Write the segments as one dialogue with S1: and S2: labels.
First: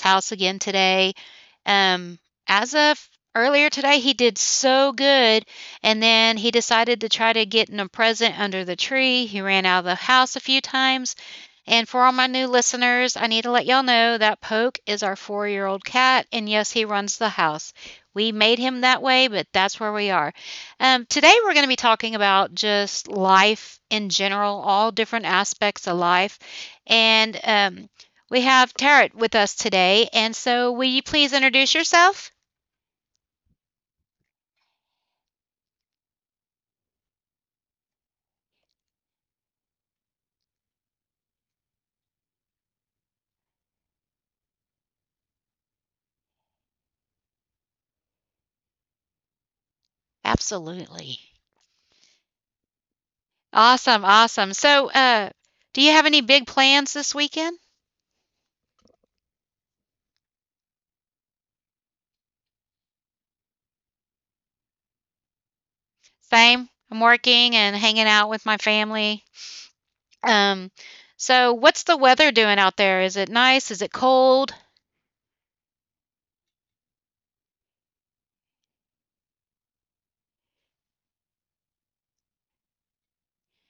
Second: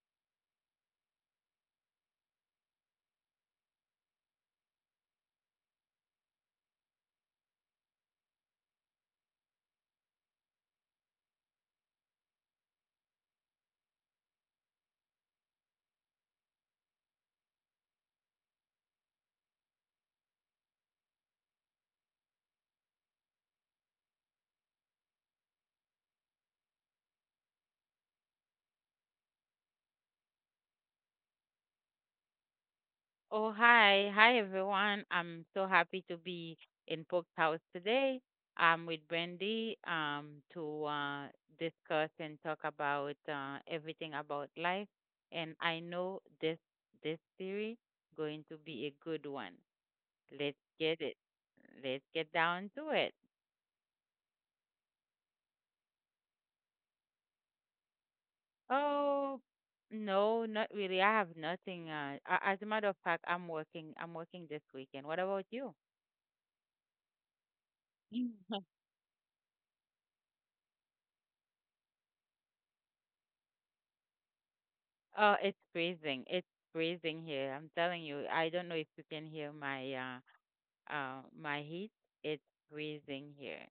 S1: house again today. Um, as of earlier today, he did so good, and then he decided to try to get in a present under the tree. He ran out of the house a few times. And for all my new listeners, I need to let y'all know that Poke is our 4 year old cat, and yes, he runs the house. We made him that way, but that's where we are. Today, we're going to be talking about just life in general, all different aspects of life and we have Tarot with us today. And so, will you please introduce yourself?
S2: Oh, hi. Hi, everyone. I'm so happy to be in Pope's house today. I'm with Brandy to discuss and talk about everything about life. And I know this series going to be a good one. Let's get it.
S1: Absolutely.
S2: Let's get down to it.
S1: Awesome, awesome. So, do you have any big plans this weekend?
S2: Oh, no, not really. I have nothing. As a matter of fact, I'm working. I'm working this weekend. What about you?
S1: Same. I'm working and hanging out with my family. Um, so what's the weather doing out there? Is it nice? Is it cold?
S2: Oh, it's freezing. It's freezing here. I'm telling you. I don't know if you can hear my my heat. It's freezing here.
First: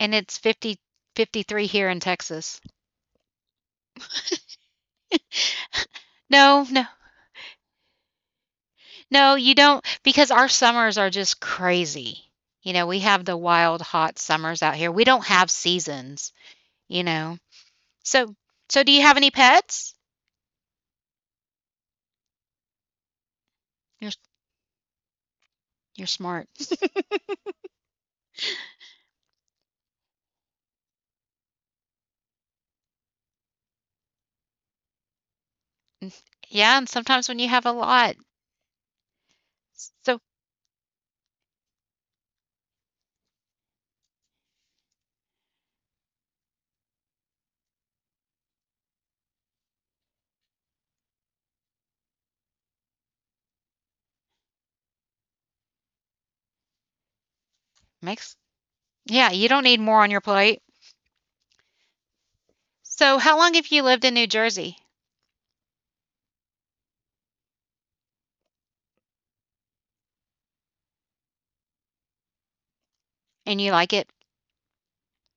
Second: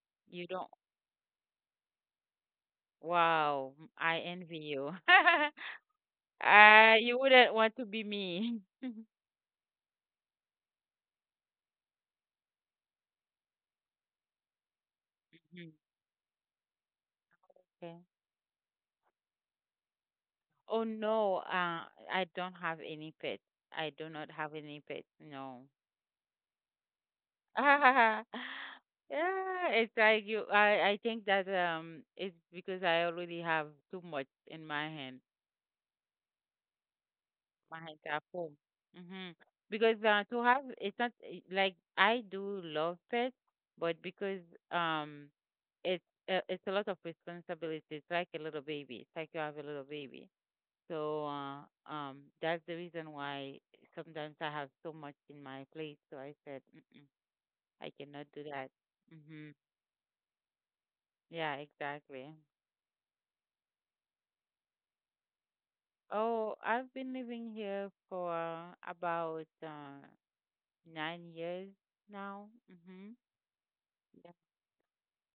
S1: And it's
S2: You don't.
S1: 50, 53 here in Texas.
S2: Wow, I envy you.
S1: No, no,
S2: You wouldn't want to be me. Mhm.
S1: no, you don't because our summers are just crazy. You know, we have the wild, hot summers out here. We don't have seasons, you know.
S2: Okay.
S1: So, so do you have any pets?
S2: Oh no, I don't have any pets. I do
S1: You're
S2: not have any pets. No.
S1: you're smart.
S2: Yeah, it's like you. I think that it's because I already have too much in my hand.
S1: Yeah, and sometimes when you have a
S2: Behind
S1: lot,
S2: our home. hmm Because
S1: so
S2: to have it's not like I do love pets, but because um it's a lot of responsibility. It's like a little baby. It's like you have a little baby. So that's the reason why sometimes I have so much in my plate. So I said mm-mm, I cannot
S1: makes
S2: do that.
S1: yeah, you
S2: hmm
S1: don't need more on your plate.
S2: Yeah, exactly.
S1: So, how long have you lived in New Jersey
S2: Oh, I've been living here for about nine years now. Hmm.
S1: and you like it?
S2: Yeah.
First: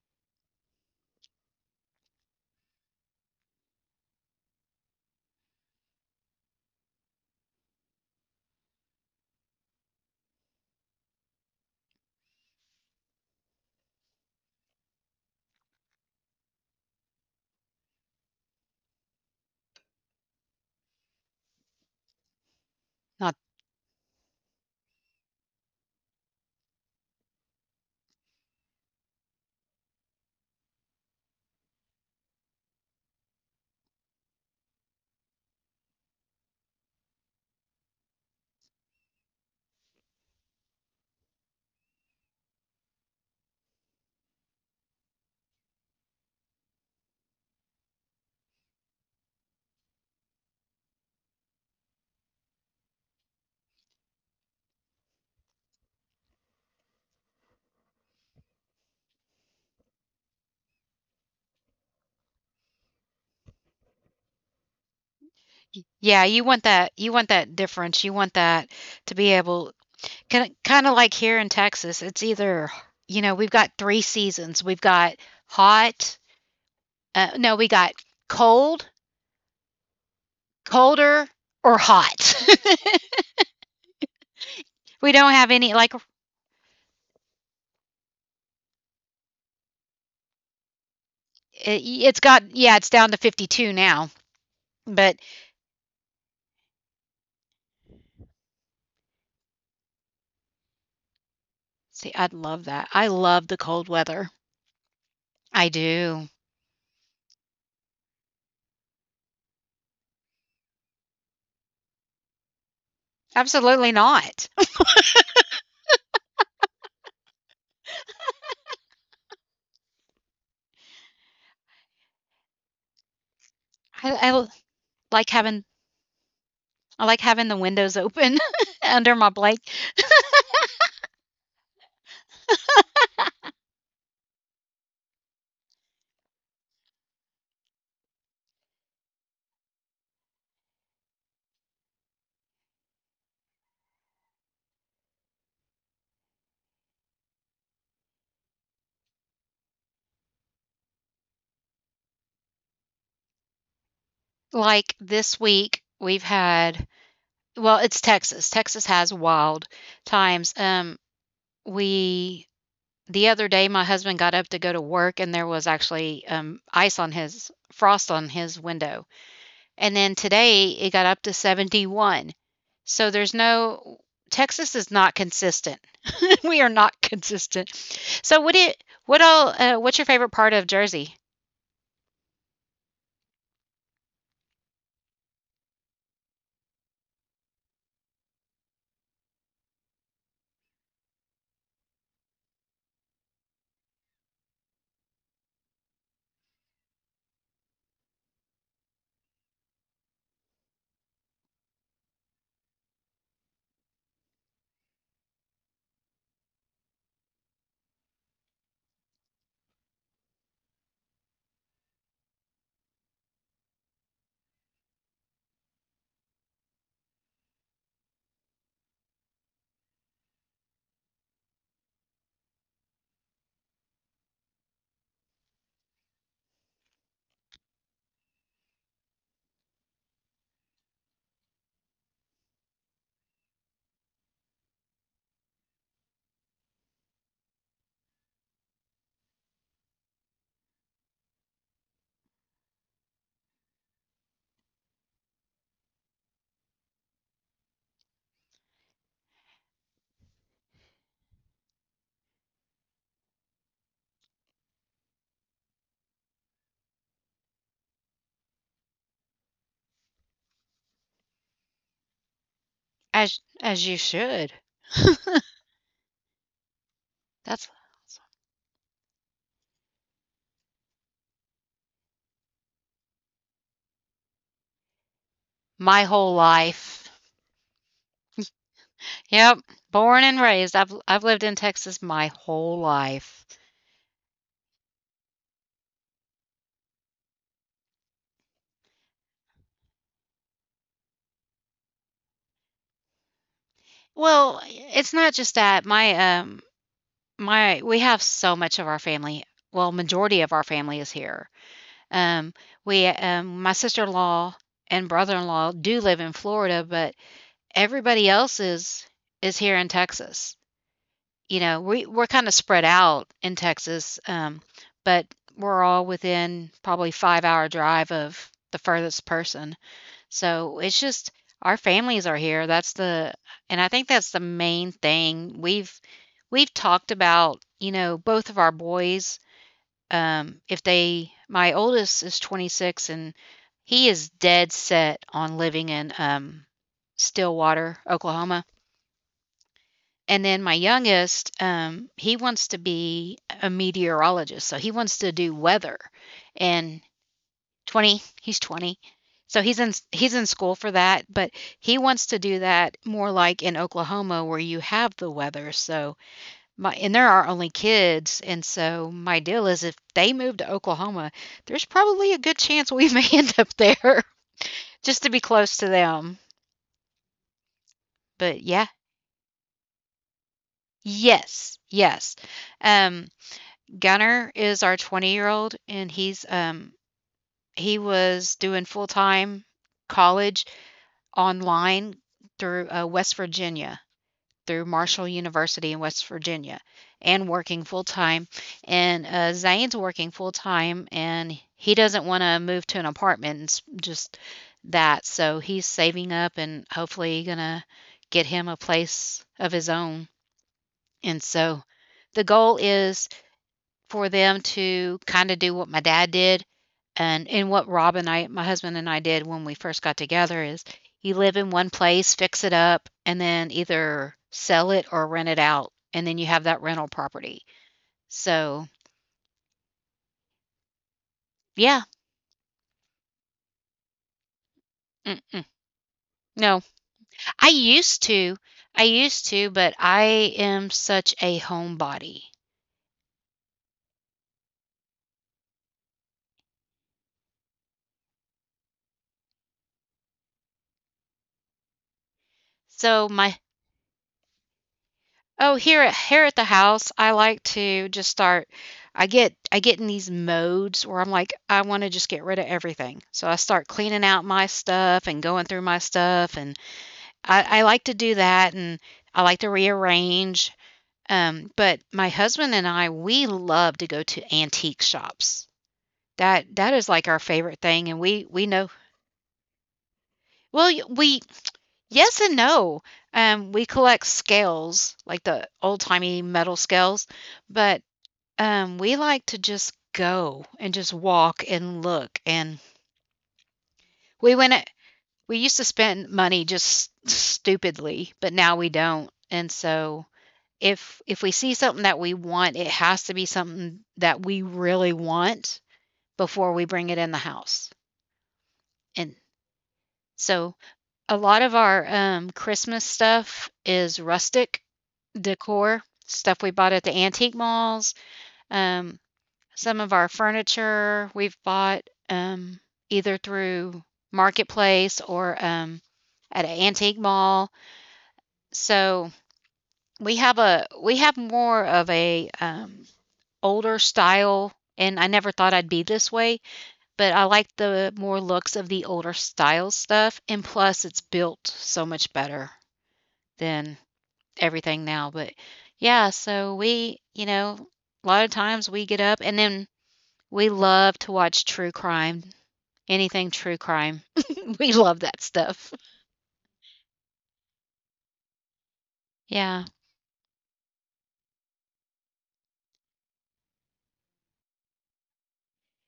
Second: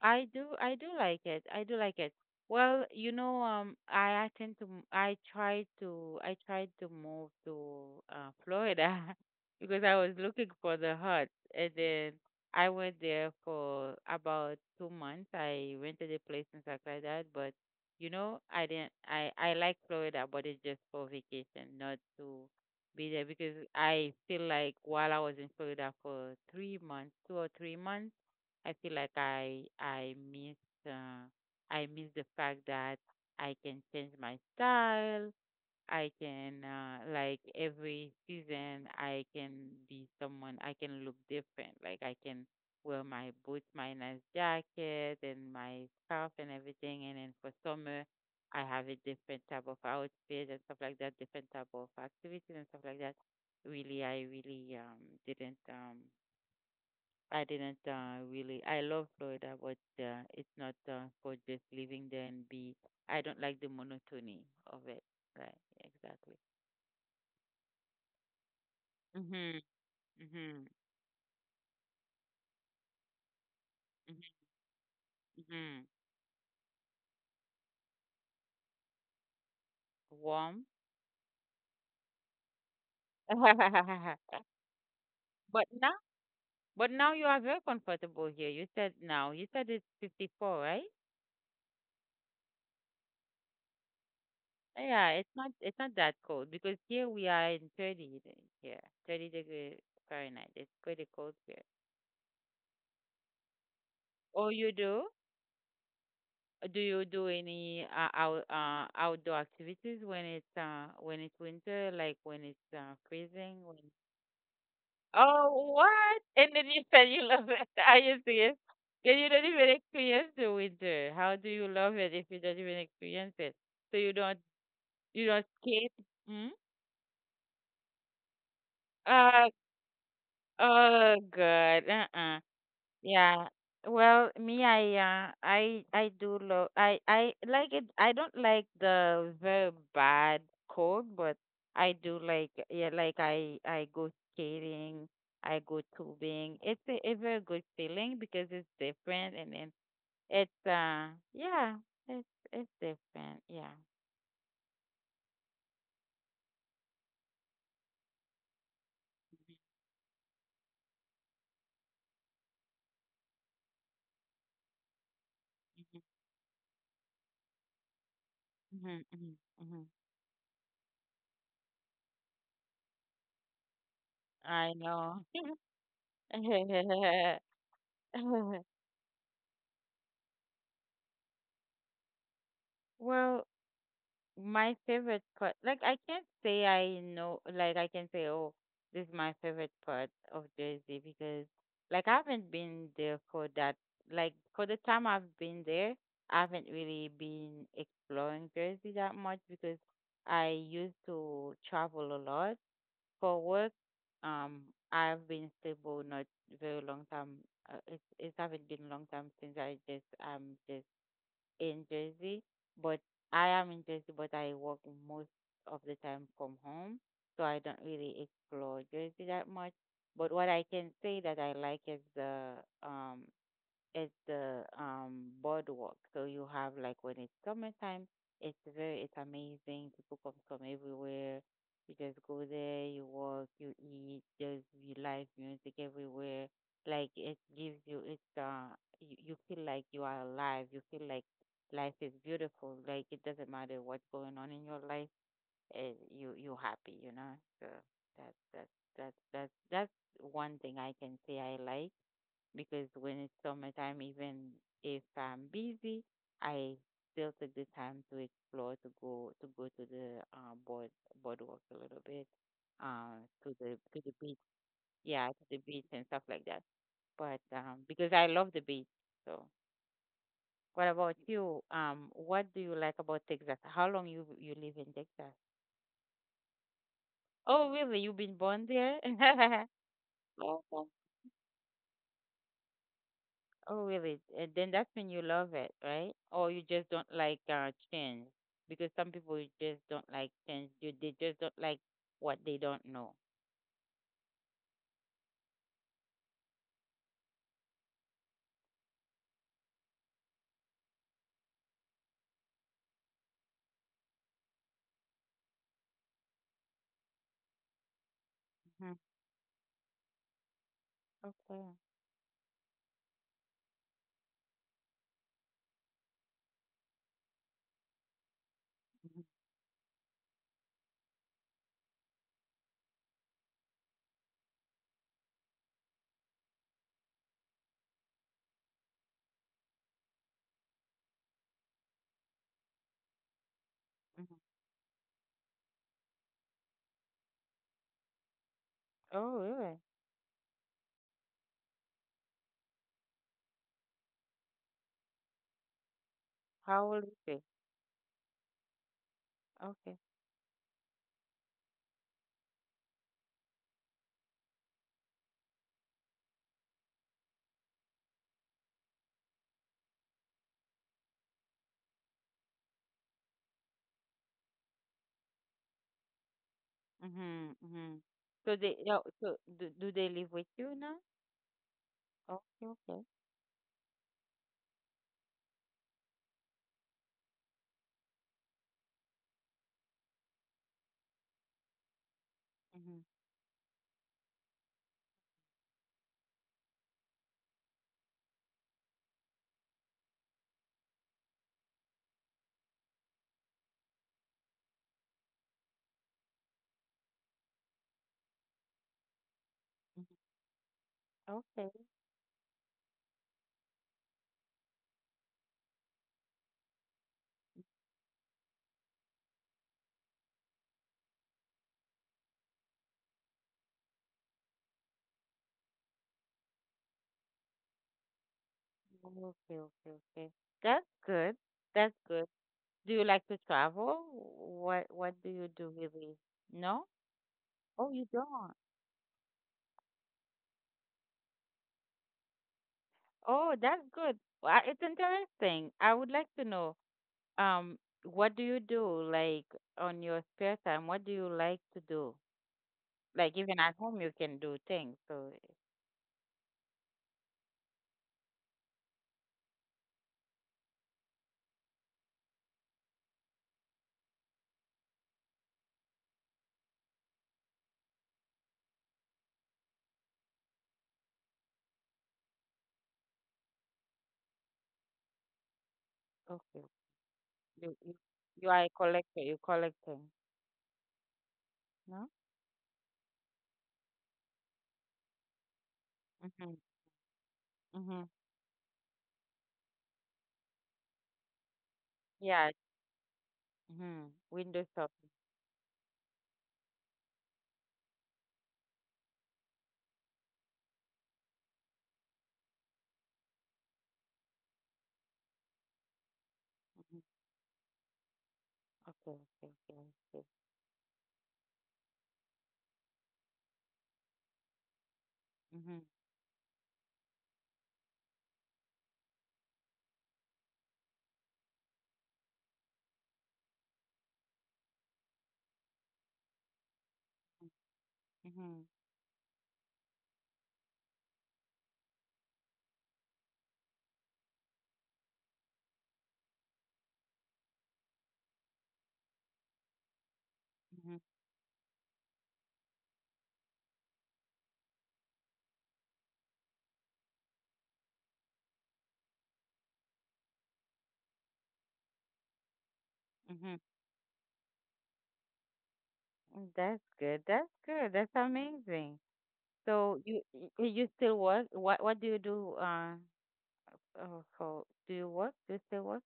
S2: I do like it. I do like it. Well, you know, I tend to I tried to I tried to move to Florida because I was looking for the hut, and then I went there for about two months. I rented a place and stuff like that, but you know, I didn't I like Florida, but it's just for vacation, not to be there
S1: Not
S2: because I feel like while I was in Florida for two or three months I feel like I miss uh, I miss the fact that I can change my style. I can like every season I can be someone. I can look different. Like I can wear my boots, my nice jacket, and my scarf and everything. And then for summer, I have a different type of outfit and stuff like that, different type of activities and stuff like that. I really didn't I didn't really. I love Florida, but it's not for just living there and be. I don't like the monotony of it. Right,
S1: yeah,
S2: exactly.
S1: you want that, you want that difference. You want that to be
S2: Mhm,
S1: able kind
S2: mhm,
S1: of like here in Texas, it's either, you know, we've got 3
S2: mhm,
S1: seasons. We've got
S2: mhm.
S1: hot no, we got cold,
S2: Warm.
S1: colder, or hot. We don't have any
S2: But
S1: like,
S2: now, but now you are very comfortable here. You said now. You said it's 54, right?
S1: it it's got yeah, it's down to 52 now,
S2: Yeah,
S1: but
S2: it's not. It's not that cold because here we are in 30 here, 30-degree Fahrenheit. It's pretty cold here.
S1: see, I'd love that. I love the cold weather.
S2: Oh, you do?
S1: I do.
S2: Do you do any outdoor activities when it's winter, like when it's freezing? When...
S1: Absolutely not.
S2: Oh, what? And then you said you love it. Are you serious? Then you don't even experience the winter. How do you love it if you don't even experience it? So
S1: I I like
S2: you don't
S1: having
S2: skate? Hmm.
S1: I like having the windows open under my
S2: Uh,
S1: blanket.
S2: oh God. Uh-uh. Yeah. Well, I do love. I like it. I don't like the very bad cold, but I do like. Yeah, like I go skating. I go tubing. It's a very good feeling because it's different, and then it's, uh, yeah, it's, it's different. Yeah.
S1: Like, this week, we've had well, it's Texas. Texas has wild times. We the other day, my husband got up to go to work, and there was actually ice on his frost on his window.
S2: Hmm. Hmm. Hmm.
S1: And then today, it got up to 71. So there's no Texas
S2: I
S1: is not
S2: know.
S1: consistent. We are not consistent. So what it what all what's your favorite part of Jersey?
S2: Well, my favorite part, like I can't say I know, like I can say, oh, this is my favorite part of Jersey because, like, I haven't been there for that. Like for the time I've been there, I haven't really been exploring Jersey that much because I used to travel a lot for work. Um, I've been stable not very long time. It haven't been long time since I'm just in Jersey, but I am in Jersey, but I work most of the time from home, so I don't really explore Jersey that much. But what I can say that I like is the um, it's the boardwalk. So you have like when it's summertime, it's amazing. People come from everywhere. You just go there, you walk, you eat, there's you live music everywhere. Like it gives you, you feel like you are alive. You feel like life is beautiful. Like it doesn't matter what's going on in your life, you you happy, you know. So that's that's that's one thing I can say I like because when it's summertime, even if I'm busy, I still take the time to explore, to go to the boardwalk a little bit,
S1: As you
S2: to the beach,
S1: should.
S2: yeah, to the beach and stuff like that. But
S1: That's
S2: because I love the beach, so. What about you? What do you like about Texas? How long you live in Texas?
S1: my whole life.
S2: Oh, really? You've been born there?
S1: Yep, born and raised. I've lived in Texas my whole life.
S2: Oh, really? And then that's when you love it, right? Or you just don't like change because some people just don't like change. You they just don't like what they don't know.
S1: Well, it's not just that. My my we have so much of our family. Well, majority of our family is here. Um we my sister-in-law and brother-in-law do live in Florida, but everybody else
S2: Hmm.
S1: is here in Texas. You
S2: Okay.
S1: know, we're kind of spread out in Texas, but we're all within probably 5-hour drive of the furthest
S2: Mhm,
S1: person. So, it's just our families are here, that's the and I think that's the main thing. We've talked about, you know, both of our boys, if they my oldest is 26 and he is
S2: mhm.
S1: dead set on living in, Stillwater, Oklahoma,
S2: Oh, really?
S1: and then my youngest, he wants to be a meteorologist, so he wants to do weather,
S2: How
S1: and
S2: old is they?
S1: 20. He's 20. So he's in
S2: Okay.
S1: he's in school for that, but he wants to do that more like in Oklahoma where you have the weather. So my and there are only kids, and so my deal is if they move to Oklahoma, there's probably a good chance we may end up there just to be close to them.
S2: Mhm. Mhm. So
S1: But
S2: they
S1: yeah,
S2: yeah, so do they live with you now?
S1: yes, yes.
S2: Okay. Okay.
S1: Um, Gunner is our 20-year-old, and he's he was doing full time college online through
S2: Mhm.
S1: West Virginia, through Marshall University in West Virginia, and working full time. And Zane's working full time, and he doesn't want to move to an apartment and s- just that. So he's saving up and hopefully gonna get him a place of his own. And
S2: Okay.
S1: so the goal is for them to kinda do what my dad did, and what Rob and I my husband and I did when we first got together is you live in one place, fix it up, and then either sell it or rent it out, and then you have that rental property. So,
S2: Okay. Okay. Okay. That's good. That's
S1: yeah,
S2: good. Do you like to travel? What do you
S1: mm-mm,
S2: do really?
S1: no.
S2: No?
S1: I
S2: Oh, you
S1: used
S2: don't.
S1: to, I used to, but I am such a homebody.
S2: Oh, that's good. Well, it's interesting. I would like to know, um, what do you do like on your spare time? What do you like to do?
S1: So
S2: Like
S1: my
S2: even at home, you can do things. So,
S1: oh, here at the house, I like to just start. I get in these modes where I'm like, I want to just get rid of everything. So I start cleaning out my stuff and going through my stuff, and I like to do that, and I like to rearrange. But my husband and I, we love to go to antique shops.
S2: okay,
S1: That that is like our
S2: you
S1: favorite
S2: you,
S1: thing, and
S2: you are
S1: we
S2: a
S1: know
S2: collector. You collect things,
S1: well y- we
S2: no?
S1: yes and no. We collect scales like the old timey
S2: Mhm.
S1: metal scales, but
S2: Mhm.
S1: um, we like to just go and just walk and look,
S2: Yeah.
S1: and
S2: Mhm.
S1: we
S2: Window
S1: went a
S2: shopping.
S1: we used to spend money just stupidly, but now we don't, and so if we see something that we want, it has to be something that we really want before we bring it in the house,
S2: Okay.
S1: and
S2: Okay. Okay. Okay.
S1: so a lot of our, Christmas stuff is rustic
S2: Mhm.
S1: decor, stuff we bought at the antique malls, um some of our furniture we've bought, um, either through Marketplace or, at an antique mall.
S2: Mhm.
S1: So we have a we have more of a, older style, and I never thought I'd be this way, but I like the more looks of the older style stuff, and
S2: Mhm.
S1: plus it's built so much better than everything now, but yeah, so we you know, a lot of times we get up and then we love to watch true crime anything
S2: Mhm.
S1: true crime. We love that stuff.
S2: Mm, that's good. That's good. That's amazing.
S1: Yeah.
S2: So you still work? What do you do? Oh, so do you work? Do you still work?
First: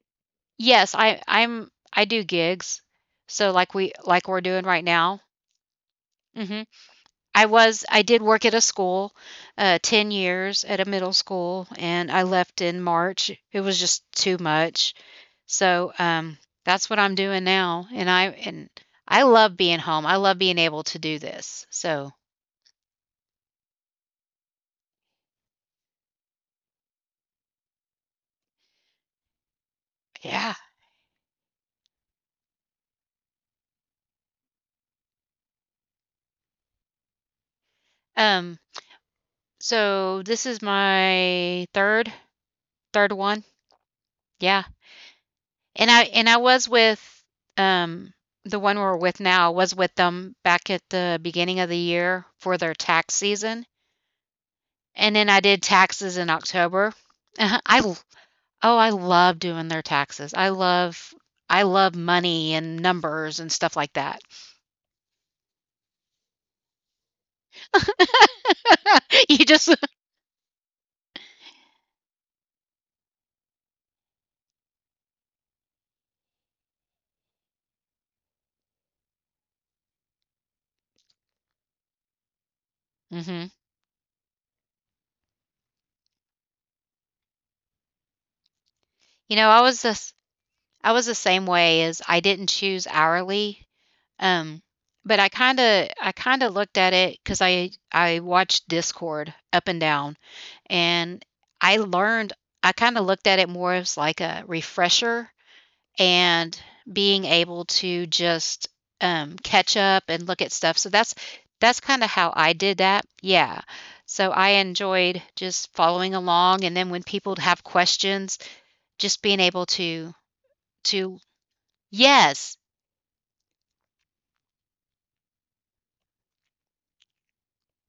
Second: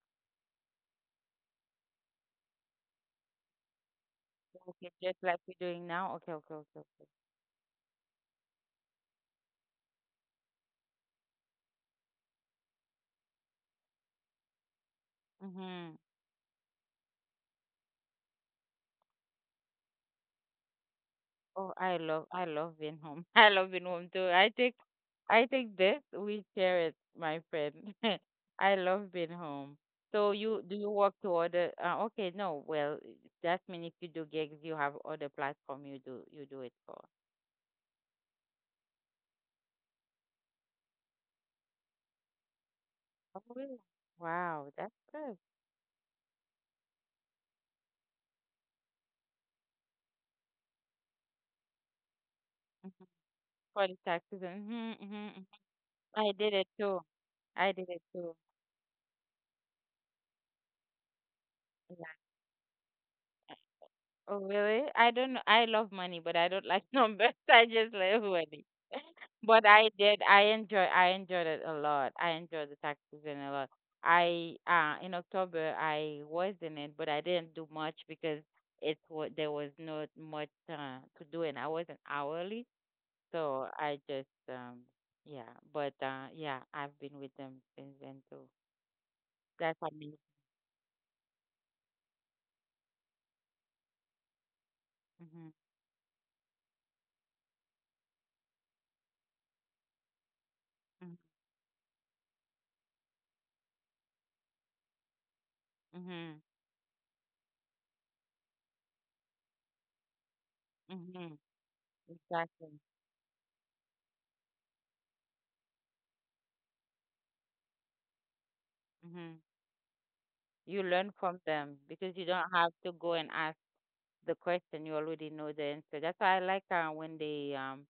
S1: Yes, I do gigs. So like we like we're doing right
S2: Okay,
S1: now.
S2: just like you're doing now. Okay, okay,
S1: Mhm.
S2: okay, okay.
S1: I was I did work at a school, 10 years at a middle school, and I left in March. It was just too much.
S2: Mm-hmm.
S1: So, that's what I'm doing now, and I love being home. I love being able to do this.
S2: Oh,
S1: So,
S2: I love being home. I love being home too. I take this. We share it, my friend. I love being home. So
S1: yeah.
S2: you do you work to other? Okay, no. Well, that means if you do gigs, you have other platform you do it for.
S1: Um, so this is my third
S2: Oh,
S1: one.
S2: really?
S1: Yeah.
S2: Wow, that's good.
S1: And I was with um the one we're with now, I was with them back at the beginning of the year for their
S2: Mm-hmm.
S1: tax season.
S2: For the taxes, mm-hmm, mm-hmm,
S1: And then I
S2: mm-hmm.
S1: did taxes
S2: I
S1: in
S2: did it
S1: October.
S2: too.
S1: Uh-huh.
S2: I did
S1: l-
S2: it too.
S1: oh, I love doing their taxes. I love money and numbers and stuff like that.
S2: Oh, really? I don't know. I love money, but I don't like numbers. I just love money.
S1: you
S2: But
S1: just
S2: I did. I enjoyed it a lot. I enjoyed the tax season a lot. I in October I was in it, but I didn't do much because it's what there was not much to do, and I wasn't hourly,
S1: hmm
S2: so I just yeah. But yeah, I've been with them since then too.
S1: you know, I
S2: That's
S1: was this
S2: amazing.
S1: I was the same way as I didn't choose hourly um, but I
S2: Mhm.
S1: kinda I kinda looked at it because I watched Discord up and down,
S2: Mhm.
S1: and I learned I kinda looked at it more as like a refresher
S2: Mhm.
S1: and being able to just, catch up and look at stuff. So that's
S2: Mhm.
S1: that's kinda how I did
S2: Exactly.
S1: that. Yeah. So I enjoyed just following along, and then when people have questions, just
S2: Mhm.
S1: being able
S2: You learn
S1: to
S2: from them because you don't
S1: yes,
S2: have to go and ask the question. You already know the answer. That's why I like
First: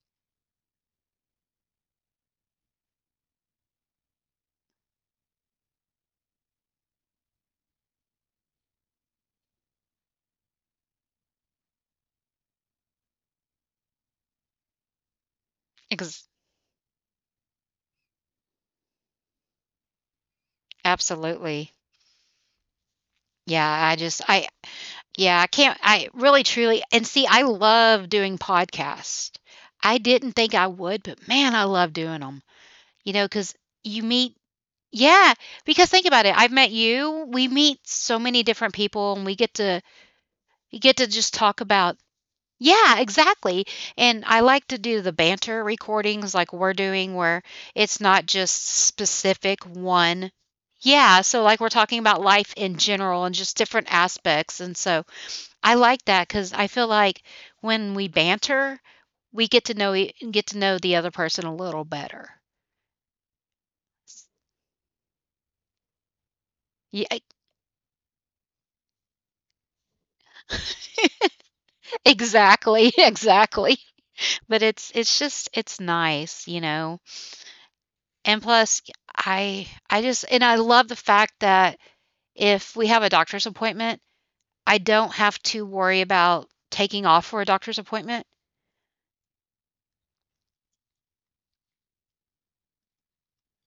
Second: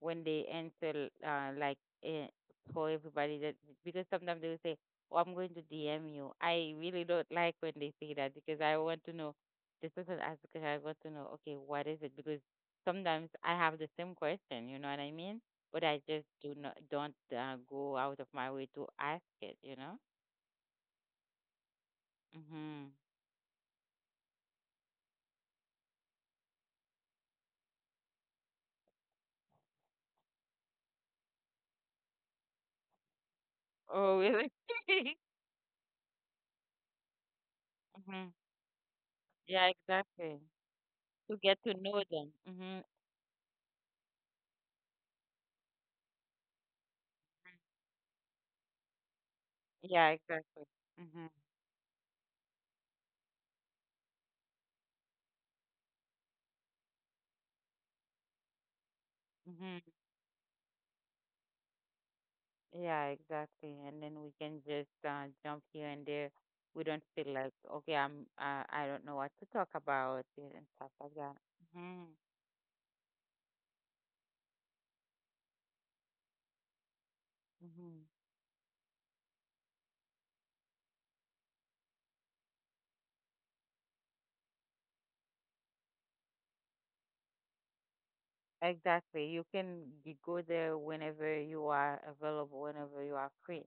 S2: when they answer eh, for everybody that because sometimes they will say, "Oh, I'm going to DM you." I really don't like when they say that because I want to know. This person asked because I want to know. Okay, what is it? Because sometimes I have the same question. You know what I mean? But I just
S1: ex
S2: do not don't go out of my way to ask it. You know.
S1: absolutely.
S2: Hmm.
S1: Yeah, I just I yeah, I can't I really truly and see, I love doing podcasts. I didn't think I would, but man, I love doing them. You know, because you
S2: Oh,
S1: meet
S2: really?
S1: yeah, because think about it, I've met you, we meet so
S2: Mm-hmm.
S1: many different people, and
S2: Yeah, exactly.
S1: we get to just
S2: To get
S1: talk
S2: to
S1: about
S2: know them. Mm-hmm.
S1: yeah, exactly, and I like to do the banter recordings like we're doing where it's not just specific
S2: Yeah,
S1: one
S2: exactly.
S1: yeah,
S2: Mm-hmm.
S1: so, like, we're talking about life in general and just different aspects, and so I like that because I feel like when we banter, we get to
S2: Mm-hmm.
S1: know e- get to know the other person a little better.
S2: Yeah, exactly. And then we can just jump here and there. We don't
S1: Yeah,
S2: feel like, okay, I don't know what to talk about and stuff like that. Mm-hmm.
S1: exactly, exactly. But it's just it's nice, you know.
S2: Mm-hmm.
S1: And plus, I just and I love the fact that if we have a doctor's appointment, I don't have to worry about taking off for a doctor's appointment.
S2: Exactly. You can go there whenever you are available, whenever you are free.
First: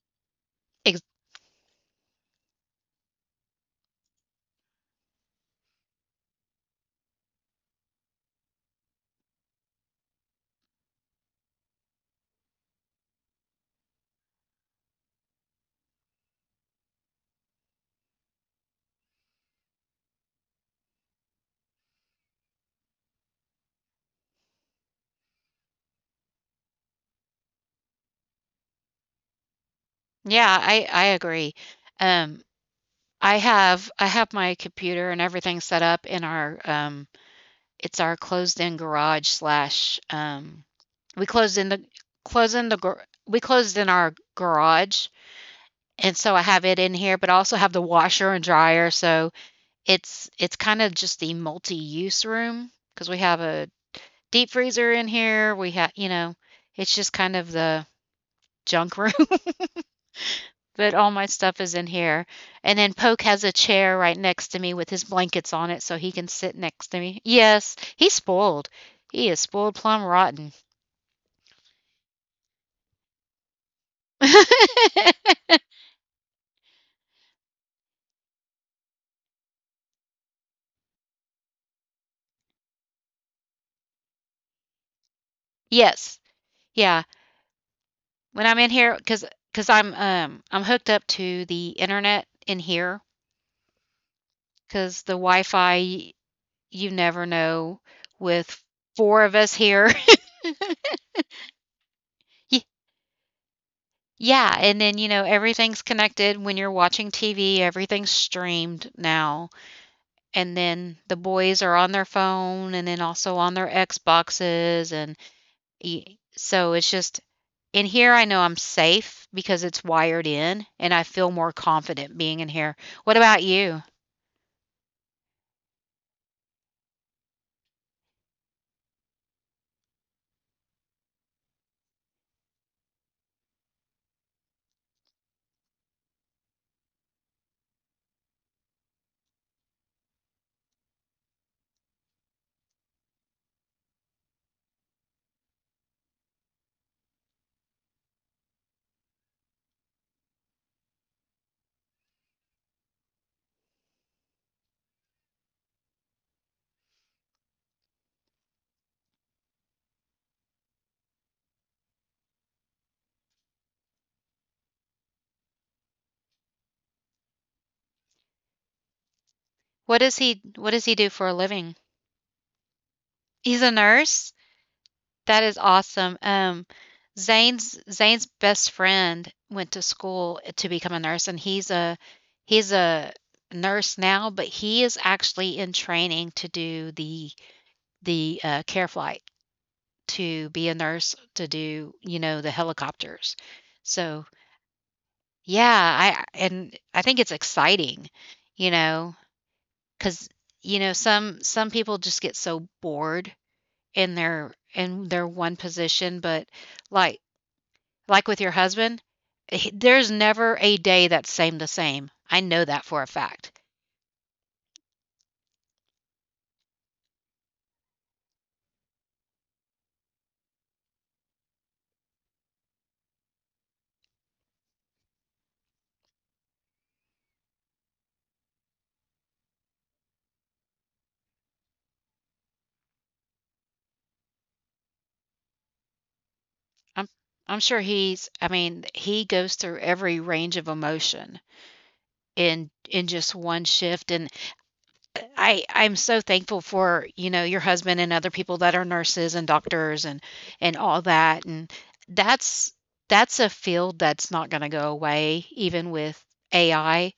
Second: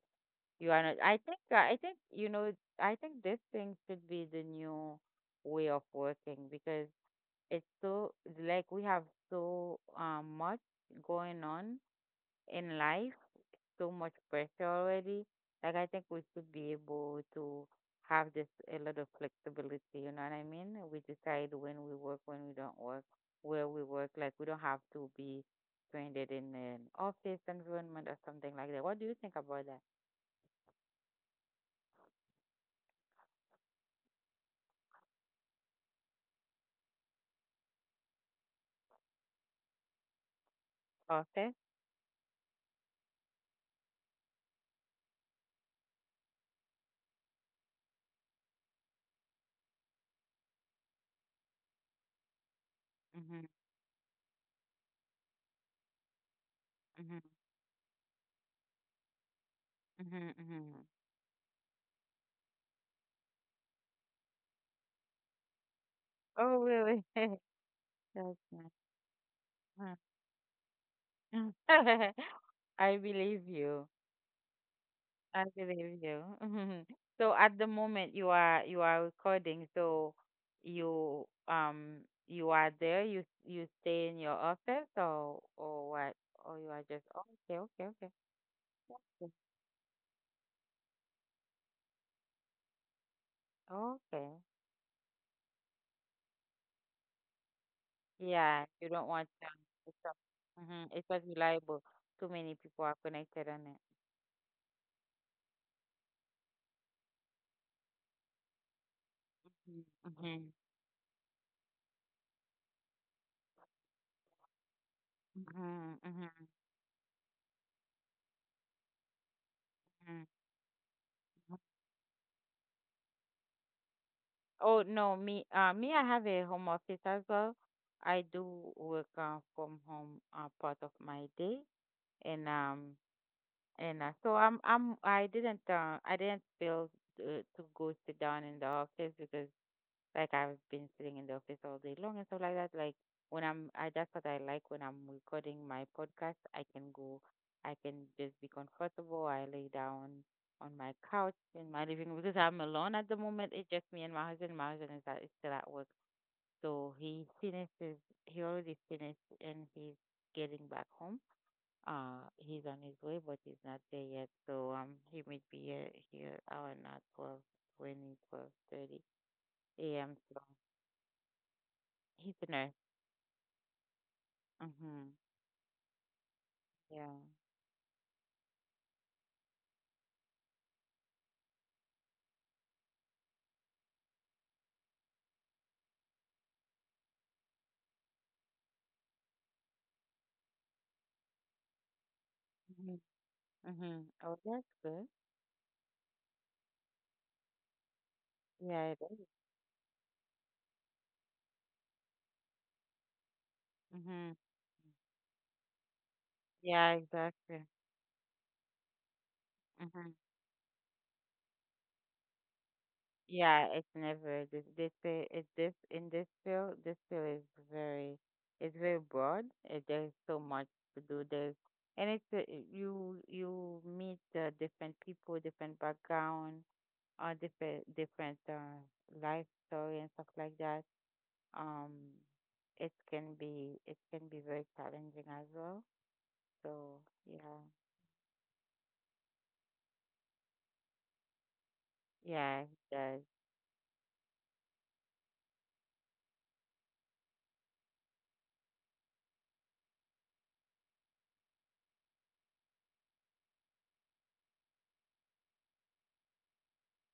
S2: You are not.
S1: Ex-
S2: I think. I think. You know. I think this thing should be the new way of working because it's so like we have so much going on in life, so much pressure already. Like I think we should be able to have this a lot of flexibility. You know what I mean? We decide when we work, when we don't work, where we work. Like we don't have to be stranded in an office environment or something like that. What do you think about that?
S1: yeah, I agree. Um, I have my computer and everything set up in our it's our closed in garage slash we
S2: Office?
S1: closed in the close in the gar- we closed in our garage and so I have it in here but I also have the washer and dryer so it's kind of just the multi-use room because we have
S2: Mhm.
S1: a deep freezer in here we have you know it's just
S2: Mhm.
S1: kind of the junk room
S2: Mhm. Mhm.
S1: but all my stuff is in here and then Poke has a chair right next to me with his blankets on it so he can sit
S2: Oh,
S1: next to
S2: really?
S1: me
S2: That's
S1: yes he's
S2: nice.
S1: spoiled he is spoiled plum rotten
S2: I believe you. I believe you. So at the moment you are recording, so you you are there, you stay in your office or what?
S1: Yes.
S2: Or you are
S1: Yeah.
S2: just oh, okay, okay, okay.
S1: When I'm in here, because
S2: Yes.
S1: 'cause 'cause I'm hooked up to the internet in here
S2: Okay.
S1: because the Wi-Fi, you never know with
S2: Yeah, you don't
S1: 4
S2: want
S1: of
S2: to,
S1: us here.
S2: it's not it's not reliable. Too many
S1: Y
S2: people are connected on it.
S1: yeah, and then, everything's connected when you're watching TV, everything's streamed now,
S2: Mm-hmm.
S1: and then the boys are on their phone and then also on their Xboxes and
S2: Mm-hmm.
S1: y
S2: Mm-hmm.
S1: so it's just in here, I know I'm safe because it's
S2: Mm-hmm.
S1: wired in and I feel more confident being in here. What about you?
S2: Oh, no, me, I have a home office as well. I do work from home part of my day, and um, and so I'm, I didn't feel to go sit down in the office because like I've been sitting in the office all day long and stuff like that. Like when I'm, I that's what I like when I'm recording my podcast. I can just be comfortable. I lay down on my couch in my living room because I'm alone at the moment. It's just me and my husband. My husband is still at work, so he finishes. He already finished and he's getting back home. He's on his way, but he's not there yet. So he might be here hour not 12:20, 12:30
S1: What does
S2: a.m.
S1: he
S2: So.
S1: what does he do for a living?
S2: He's a nurse.
S1: He's a nurse?
S2: Mhm.
S1: That is awesome.
S2: Yeah.
S1: Zane's best friend went to school to become a nurse and he's a nurse now, but he is actually in training to do the care flight to be a nurse to do, you know, the
S2: Mhm.
S1: helicopters.
S2: Mhm.
S1: So
S2: Oh, that's good.
S1: yeah, I and I think it's exciting, you
S2: Yeah, it
S1: know,
S2: is.
S1: because you know, some people just get so bored in
S2: Mhm.
S1: their one position, but
S2: Yeah,
S1: like
S2: exactly.
S1: like with your husband, he there's
S2: Mhm.
S1: never a day that's same the same. I know that for a fact.
S2: Yeah, it's never this this fi- it's this in this field. This field is very, it's very broad. There's so much to do. There's and it's you meet different people, different background, or different life story and stuff like that. um it can be, it can be very challenging as well. So
S1: I'm I'm
S2: yeah.
S1: sure he's, I mean, he goes through every range of emotion
S2: Yeah,
S1: in
S2: it does.
S1: just one shift, and I'm so thankful for, you know, your husband and other people that are nurses and doctors and all that, and that's that's a field that's not gonna go away even with AI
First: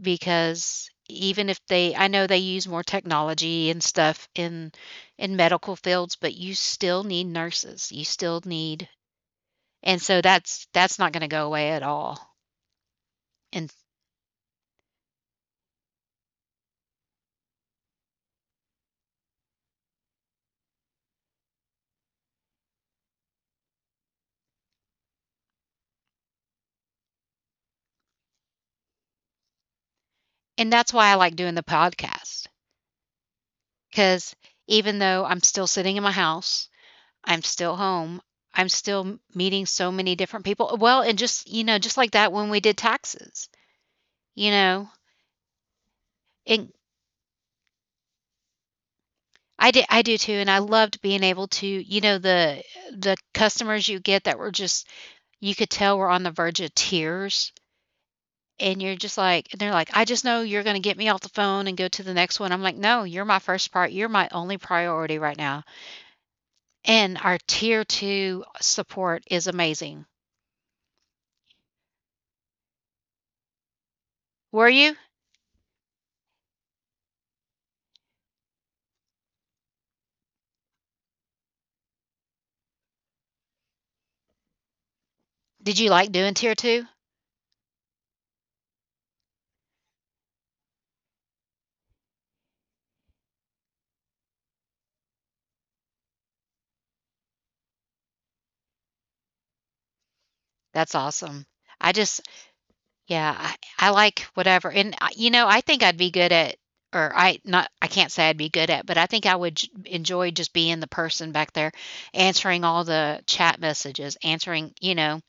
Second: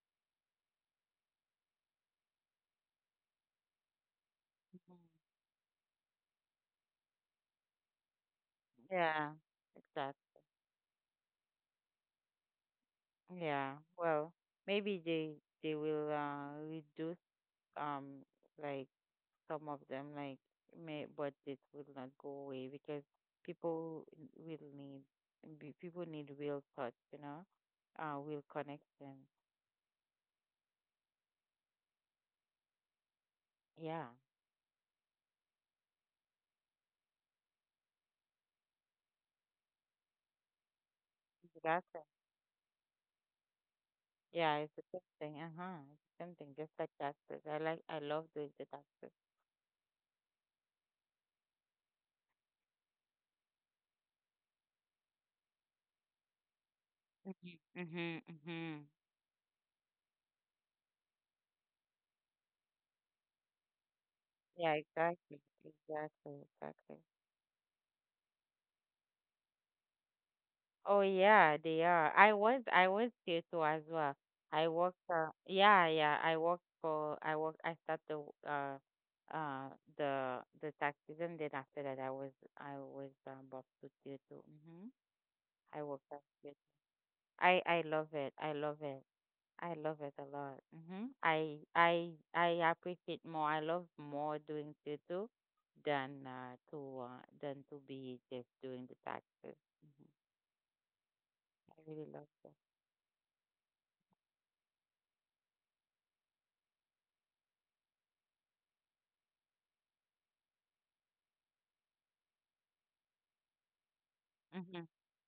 S1: because even if they I know they use more technology and stuff in medical fields, but you still need nurses. You still need,
S2: Yeah.
S1: and so
S2: Exactly.
S1: that's not gonna go away at all. And
S2: Yeah. Well, maybe they will reduce, um like some of them, like may but it will not go away because people will need people need real touch, you know, real connection.
S1: and that's why I like doing the podcast
S2: Yeah.
S1: because even though I'm still sitting in my house, I'm still home. I'm still m meeting so many different people. Well, and just, you know,
S2: That's.
S1: just like that when we did taxes, you
S2: Yeah, it's the
S1: know,
S2: same thing, uh-huh, it's the same thing,
S1: and
S2: just like taxes. I love doing the taxes.
S1: I do too, and I loved being able to, you know, the customers you get that were just you could tell were on the verge of tears,
S2: Mhm,
S1: and
S2: mhm.
S1: you're just like, and they're like, "I just know you're gonna get me off the phone and go to the next one." I'm like, "No, you're my first pri you're my only
S2: Yeah,
S1: priority right
S2: exactly,
S1: now."
S2: exactly, exactly.
S1: And our tier 2 support is amazing.
S2: Oh yeah, they are. I was here too as well.
S1: Were
S2: I
S1: you?
S2: worked yeah, yeah, I worked for I worked I started the uh uh the taxes, and then after that I was bought to tier two. Mm-hmm.
S1: Did
S2: I
S1: you
S2: worked
S1: like
S2: at
S1: doing
S2: tier
S1: tier 2?
S2: two. I love it. I love it. I love it a lot. I appreciate more. I love more doing tutu than to than to be just doing the taxes.
S1: That's awesome.
S2: I
S1: I
S2: really
S1: just
S2: love that.
S1: yeah, I like whatever, and, I, you know, I think I'd be good at, or I not I can't say I'd be good at, but I think I would j enjoy just being the person back there answering all the chat messages, answering,
S2: Hmm.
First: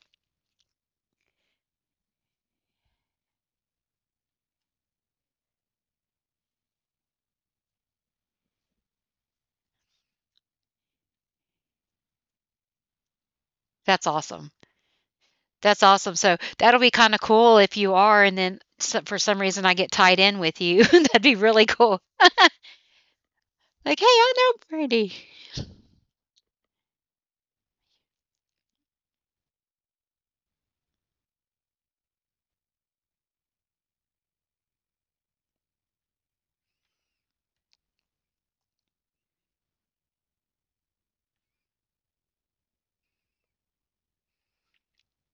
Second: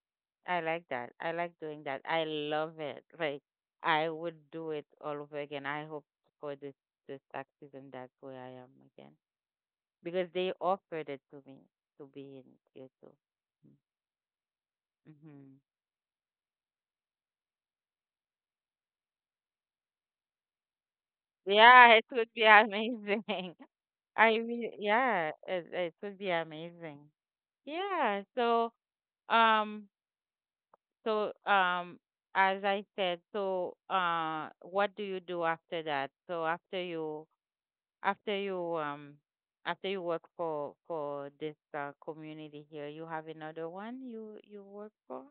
S2: I like that. I like doing that. I love it. Like I would do it all over again. I hope for this tax season that's where I am again because they offered it to me to be in tutu.
S1: that's awesome.
S2: Mm-hmm.
S1: That's awesome, so that'll be kinda cool if you are, and then so for some reason, I get tied in with you. That'd be really
S2: Yeah,
S1: cool.
S2: it would be amazing.
S1: Like, "Hey, I
S2: I
S1: know
S2: mean,
S1: Brandy."
S2: yeah, it would be amazing. Yeah, so um so um as I said, so uh, what do you do after that? So after you um after you work for this community here, you have another one you work for?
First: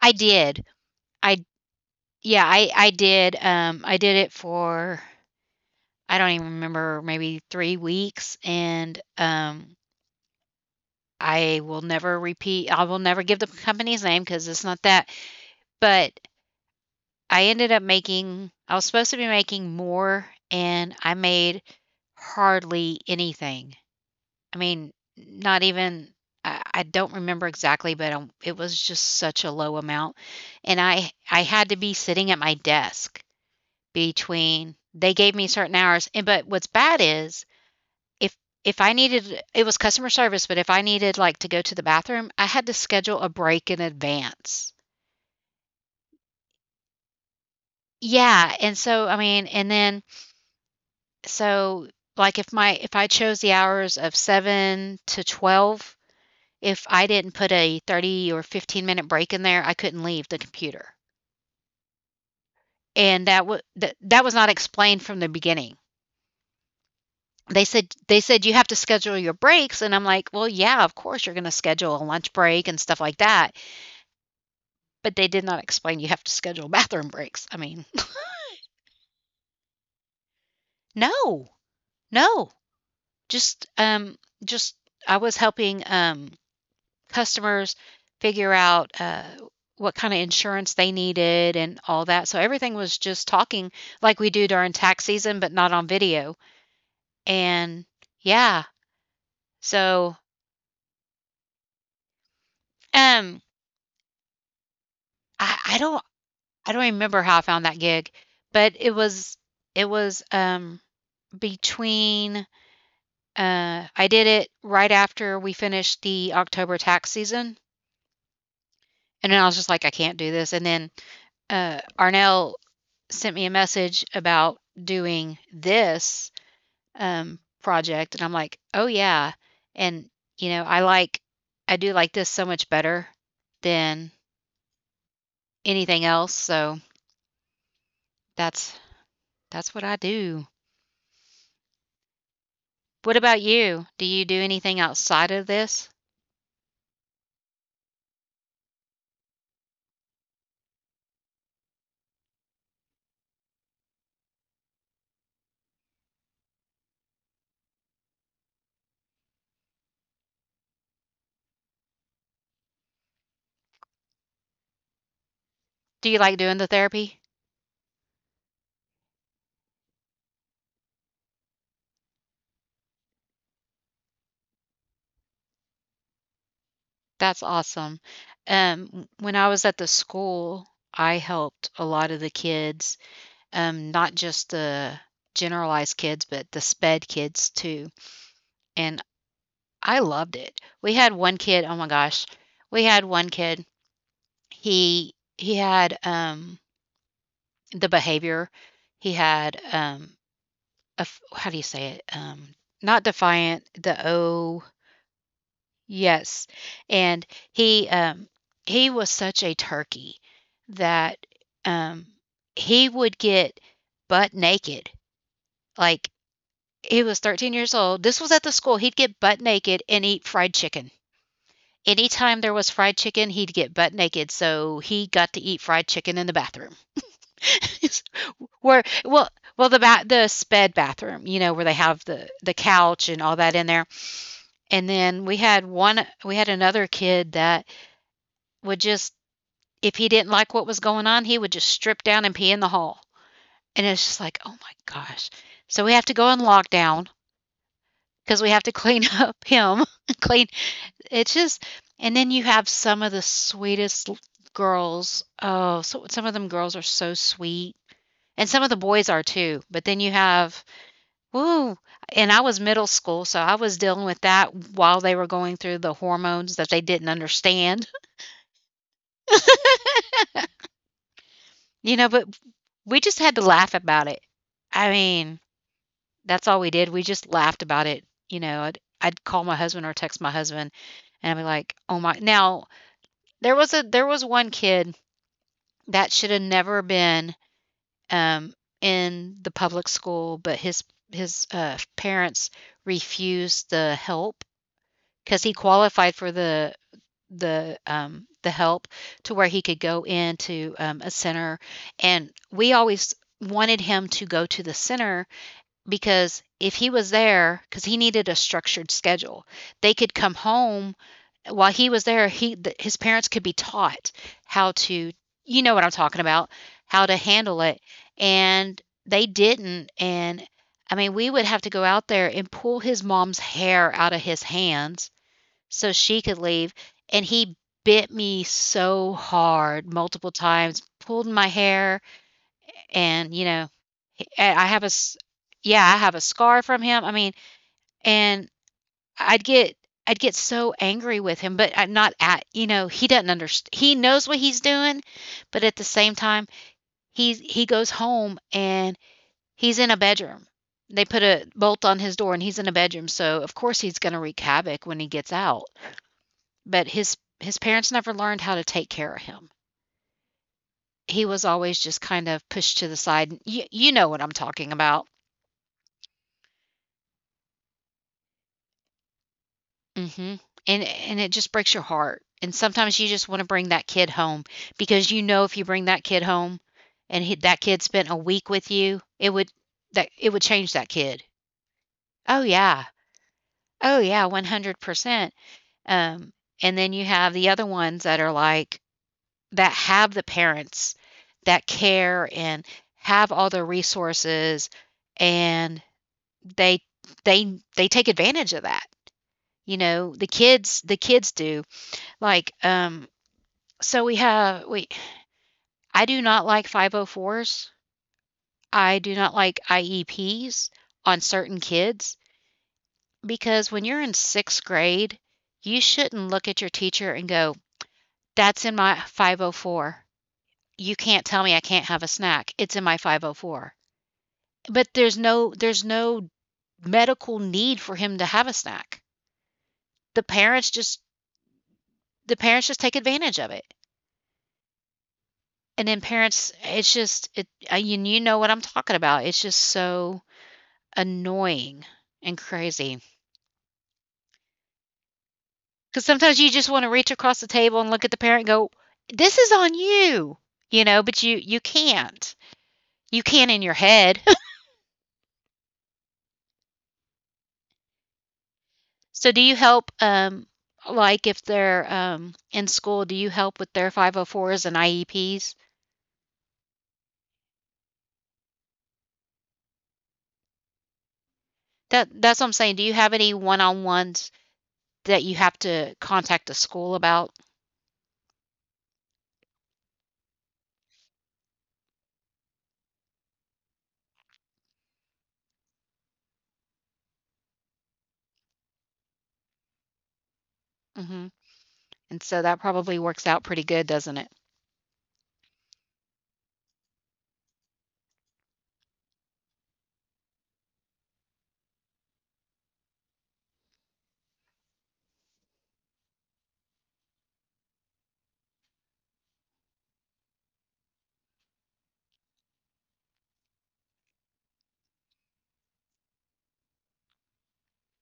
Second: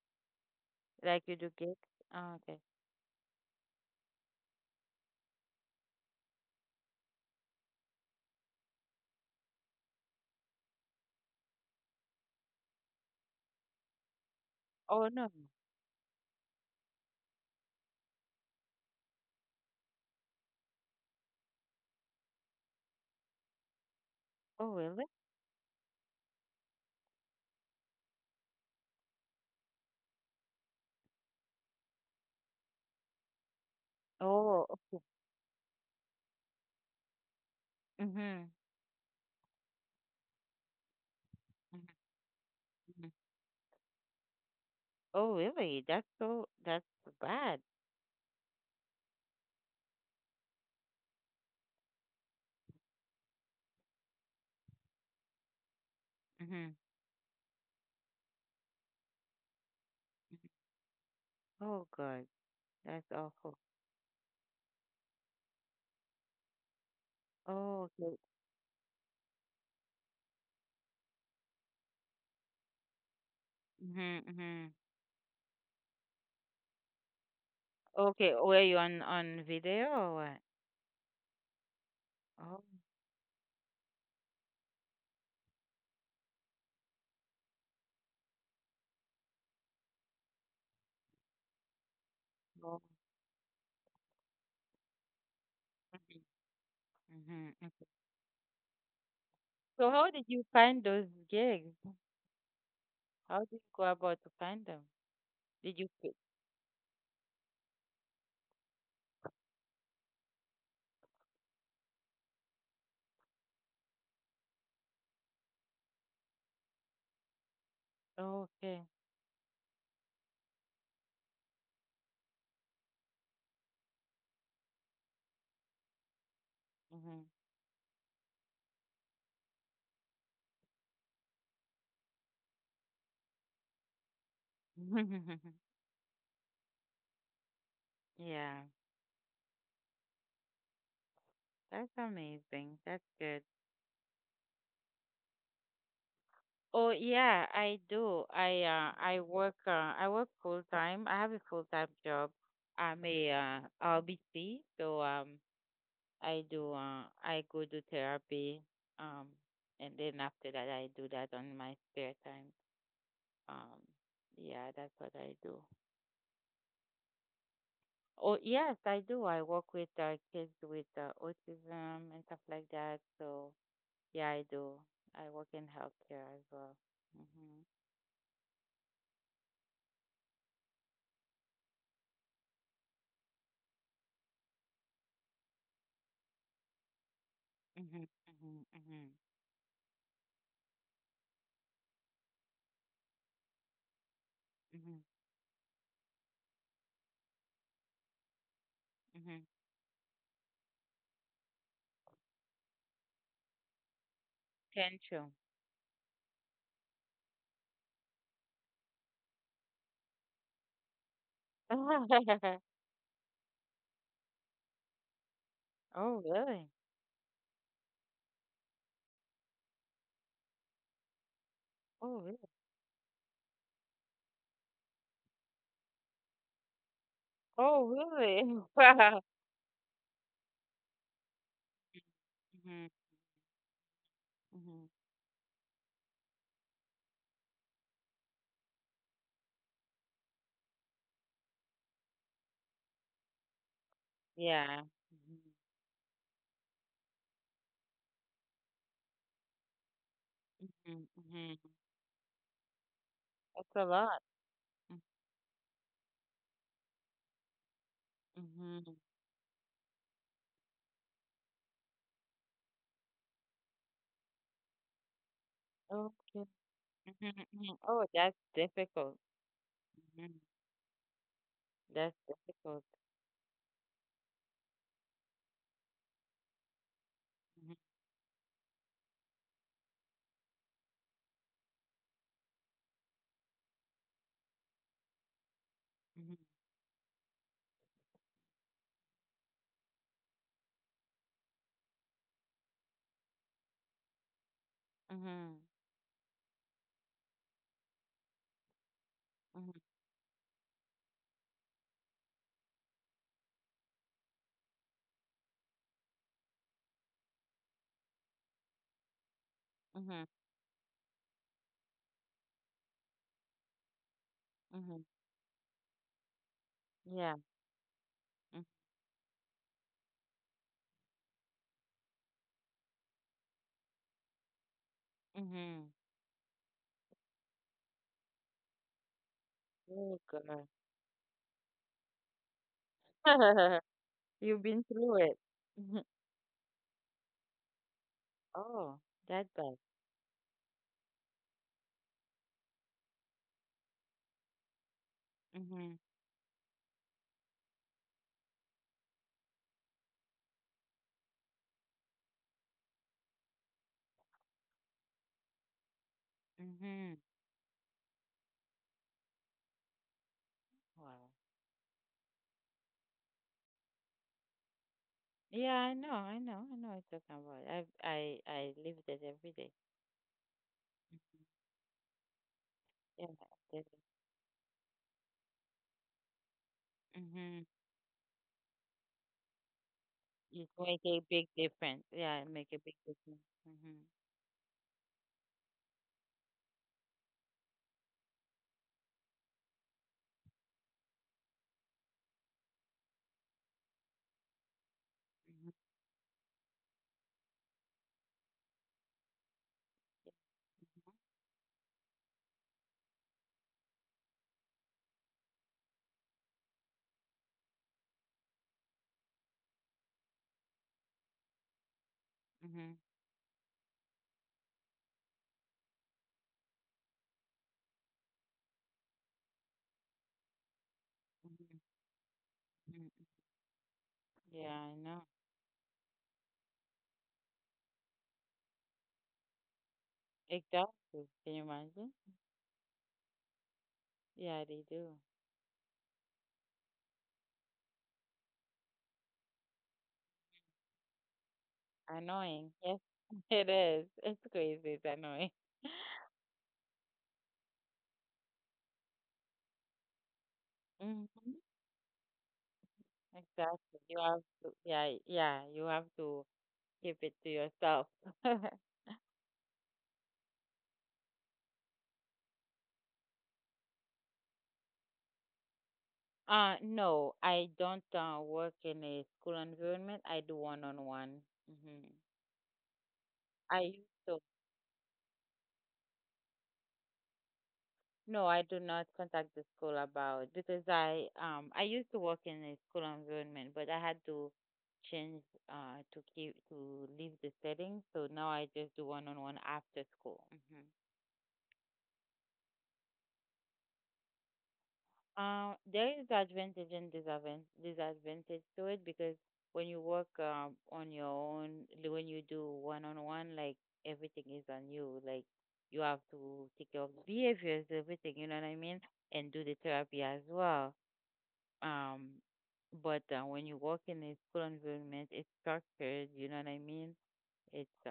S1: I did.
S2: Like you
S1: I
S2: do gigs? Oh,
S1: yeah,
S2: okay.
S1: I did it for I don't even remember, maybe 3 weeks, and, I will never give the company's name because it's not that,
S2: Oh no.
S1: but I ended up making I was supposed to be making more, and I made hardly anything. I
S2: Oh
S1: mean,
S2: really?
S1: not even I don't remember exactly, but, it was just such a low amount, and I had to be sitting at my desk
S2: Oh.
S1: between they gave me certain hours, and but what's bad is if
S2: Mhm.
S1: I needed, it was customer service, but if I needed like to go to the bathroom, I had to
S2: Mhm.
S1: schedule a break in advance.
S2: Oh, really? That's bad.
S1: Yeah, and so I mean, and then so like if my if I chose the hours of 7 to 12,
S2: Mhm.
S1: if I didn't put a 30 or 15-minute break in there, I couldn't leave the computer.
S2: Oh God, that's
S1: And that
S2: awful.
S1: was that, that was not explained from the beginning. They
S2: Oh,
S1: said
S2: okay.
S1: they said you have to schedule your breaks, and I'm like, "Well, yeah, of course you're going to schedule a lunch break and stuff like that."
S2: Mhm, mhm.
S1: But they did not explain you have to schedule bathroom breaks. I mean,
S2: Okay, oh, were you on video or what?
S1: no, no.
S2: Oh,
S1: Just, um, just I was helping customers figure out what kind of insurance they needed and all that. So everything
S2: no.
S1: was just talking like we do during tax season, but not on video.
S2: Mhm.
S1: And
S2: Okay.
S1: yeah,
S2: So how
S1: so
S2: did you find those gigs?
S1: um,
S2: How did you go about to find them?
S1: I, I
S2: Did you?
S1: don't,
S2: fi-
S1: I don't remember how I found that gig, but it was between I did it right after we finished the October tax season,
S2: Oh, okay.
S1: and then I was just like, "I can't do this." And then, Arnell sent me a message about doing this,
S2: Mhm.
S1: project, and I'm like, "Oh, yeah." And, you know, I do like this so much better than anything else, so
S2: Yeah,
S1: that's that's what I do.
S2: that's amazing. That's
S1: What
S2: good.
S1: about you? Do you do anything outside of this?
S2: Oh yeah, I do. I work full time. I have a full time job. I'm a RBC, so I do I go do therapy um and then after that I do that on my spare time. Um yeah, that's what I do.
S1: Do you like doing the therapy?
S2: Oh yes, I do. I work with kids with autism and stuff like that. So yeah, I do. I work in healthcare as well.
S1: That's
S2: Mhm.
S1: awesome. When I was at the school, I helped a lot of the kids, not just the generalized kids, but the sped kids too.
S2: Mhm. Mhm.
S1: And
S2: Mhm.
S1: I loved it. We had one kid, oh my gosh, we had one kid.
S2: Mhm.
S1: He had the behavior. He
S2: Mhm.
S1: had how do you say it? Not defiant. The O
S2: Tantrum.
S1: yes, and he, um he was such a turkey that, um, he would get butt naked, like,
S2: Oh, really?
S1: he was 13 years old, this was at the school, he'd get butt naked and eat fried chicken.
S2: Oh, really?
S1: Anytime there was fried chicken, he'd get butt naked, so he got to eat fried chicken in the bathroom.
S2: Oh, really?
S1: Where
S2: Wow.
S1: well, well, the sped bathroom, you know, where they have the
S2: Mhm.
S1: couch and all that in there,
S2: Mhm.
S1: and then we had another kid that would just if he didn't like what was going on, he would just strip down and pee in the hall. And it's just like, oh my
S2: Yeah.
S1: gosh.
S2: Mhm.
S1: So we have to go on lockdown because we have to clean up him. Clean.
S2: Mhm.
S1: It's
S2: Mhm.
S1: just, and then you have some of the
S2: That's a
S1: sweetest
S2: lot. Mm.
S1: girls. Oh, so some of them girls are so sweet. And some of the
S2: Mhm.
S1: boys are too. But then you have, woo. And I was middle school, so I was dealing with that while they were going through the
S2: Okay.
S1: hormones that they didn't
S2: Mhm. Mhm.
S1: understand.
S2: Oh, that's difficult. Mhm.
S1: You know,
S2: That's
S1: but
S2: difficult.
S1: we just had to laugh about it. I mean, that's all we did. We just laughed
S2: Mhm.
S1: about it. You know, I'd call my husband or text my husband and I'd be like, "Oh my." Now, there was one kid that should
S2: Mhm.
S1: have never been um in the public school, but his parents refused the help because he
S2: Mhm.
S1: qualified for the the help to where he could
S2: Mhm.
S1: go into a center, and we always wanted him to go to the center because if he was there, because he needed a structured schedule, they could
S2: Mhm.
S1: come home while he was there, his parents could be taught how
S2: Mhm.
S1: to, you know what I'm talking about, how to
S2: Yeah.
S1: handle it,
S2: Mm.
S1: and they didn't, and I mean, we would have to go out there and pull his mom's hair out of his hands
S2: Mhm.
S1: so she could leave, and he bit me so hard
S2: Oh,
S1: multiple
S2: God.
S1: times, pulled my hair, and you know, and
S2: You've
S1: I
S2: been
S1: have a s
S2: through it.
S1: yeah, I
S2: Mhm.
S1: have a scar from him, I mean, and
S2: Oh,
S1: I'd
S2: that bad.
S1: get I'd get so angry with him, but I'm not at, you know, he doesn't underst he knows what he's doing, but at the
S2: Mhm.
S1: same time, he goes home and he's in a bedroom. They put a bolt on his door and he's in a bedroom, so of course he's gonna wreak havoc when he gets out. But
S2: Mhm.
S1: his parents never learned how to take care of him.
S2: Wow.
S1: He was always just kind of pushed to the side. You know what I'm talking about.
S2: Yeah, I know, I know, I know what you're talking about. I live that every day.
S1: Mhm. And it just breaks your heart. And sometimes you
S2: Yeah.
S1: just wanna bring
S2: That.
S1: that kid home because you know if you bring that kid home and he
S2: Mm-hmm.
S1: that kid spent a week with you, it would that it would
S2: It
S1: change that
S2: make a
S1: kid.
S2: big difference. Yeah, it
S1: Oh,
S2: make a
S1: yeah.
S2: big difference. Mm-hmm.
S1: Oh, yeah, 100%. Um, and then you have the other ones that are like that have the parents that care and have all the resources, and they they take advantage of that. You know, the kids do. Like, um, So we have we I do not like 504s. I do not like IEPs on certain kids
S2: Mm-hmm. Mm-hmm.
S1: because when you're in 6th grade, you shouldn't look at your teacher and go, "That's in my 504. You can't tell me I can't have a snack. It's in
S2: Mm-hmm.
S1: my
S2: Mm-hmm.
S1: 504."
S2: Yeah,
S1: But
S2: I know.
S1: there's no medical need for him to have a snack. The parents just
S2: Exactly. Can you imagine?
S1: the parents just take advantage of it.
S2: Yeah, they do.
S1: And then parents it's just it, you know what I'm talking about. It's just so annoying and
S2: Annoying. Yes,
S1: crazy because
S2: it is. It's crazy. It's annoying.
S1: sometimes you just wanna reach across the table and look at the parent and go, "This is on you," you know, but you
S2: Mm-hmm.
S1: you can't. You can in your
S2: Exactly. You
S1: head.
S2: have to, yeah, yeah, you have to keep it to yourself.
S1: So do you help, like, if they're, in school, do you help with their 504s and IEPs?
S2: No, I don't work in a school environment. I do one-on-one. Hmm.
S1: That's what I'm saying. Do you have any
S2: I used
S1: one-on-ones
S2: to.
S1: that you have to contact the school about?
S2: No, I do not contact the school about because I used to work in a school environment, but I had to change to leave the setting. So now I just do one-on-one after school. Mm-hmm.
S1: Mhm. And so that probably works out pretty good, doesn't it?
S2: There is advantage and disadvantage to it because when you work on your own, when you do one on one, like everything is on you. Like you have to take care of the behaviors, everything. You know what I mean? And do the therapy as well. Um, but when you work in a school environment, it's structured. You know what I mean? It's uh,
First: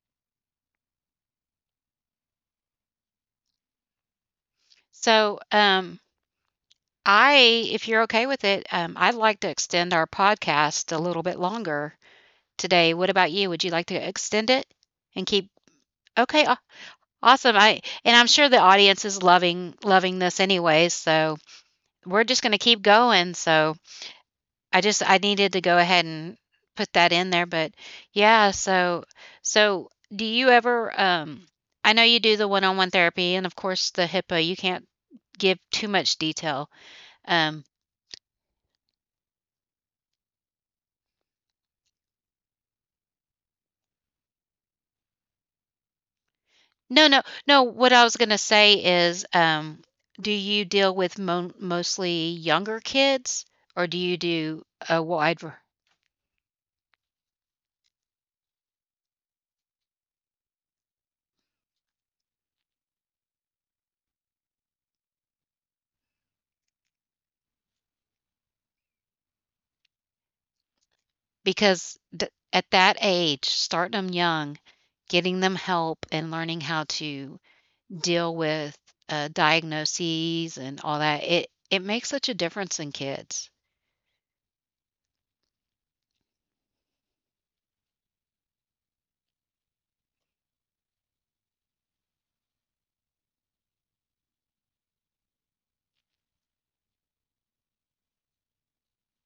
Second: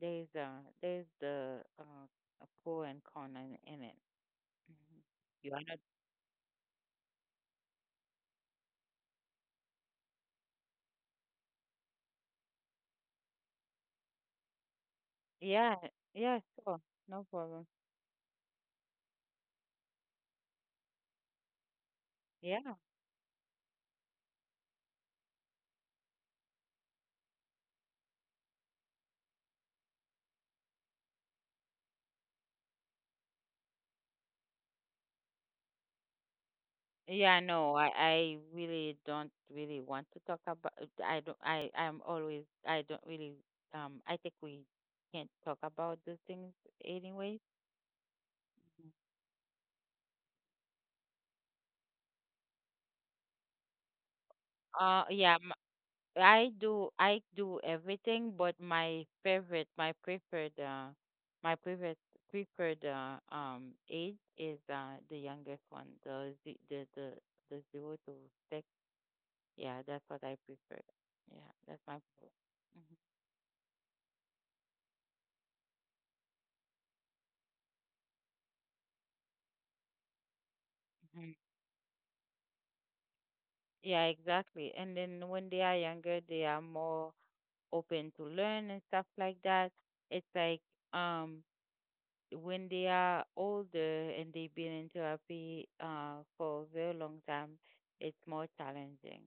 S2: there's uh, there's the a pro and con in it. Mhm.
S1: So,
S2: You are not.
S1: um I, if you're okay with it, I'd like to extend our podcast a little bit longer today. What about you? Would you like to extend it and keep?
S2: Yeah, yeah,
S1: Okay,
S2: sure. No
S1: awesome.
S2: problem.
S1: I and I'm sure the audience is loving this anyway, so we're just going to
S2: Yeah.
S1: keep going. So I needed to go ahead and put that in there, but yeah. So do you ever? I know you do the one on one therapy, and of course the HIPAA. You can't give too much detail.
S2: Yeah,
S1: Um,
S2: no, I really don't really want to talk about. I'm always I don't really I think we can't talk about those things
S1: No, no,
S2: anyway.
S1: no, what I was gonna say is, do you deal with mon mostly younger kids, or do you do a
S2: Uh yeah,
S1: wide
S2: m-
S1: var
S2: I do, I do everything, but my favorite, my preferred preferred age is the youngest one, the ze- the zero to six. Yeah, that's what I prefer. Yeah, that's my
S1: Because the
S2: favorite.
S1: at that age, starting them young, getting them help and learning how to deal with, diagnoses and all that,
S2: Mm-hmm.
S1: it makes such a difference in kids.
S2: Yeah, exactly. And then when they are younger, they are more open to learn and stuff like that. It's like um when they are older and they've been in therapy for a very long time, it's more challenging.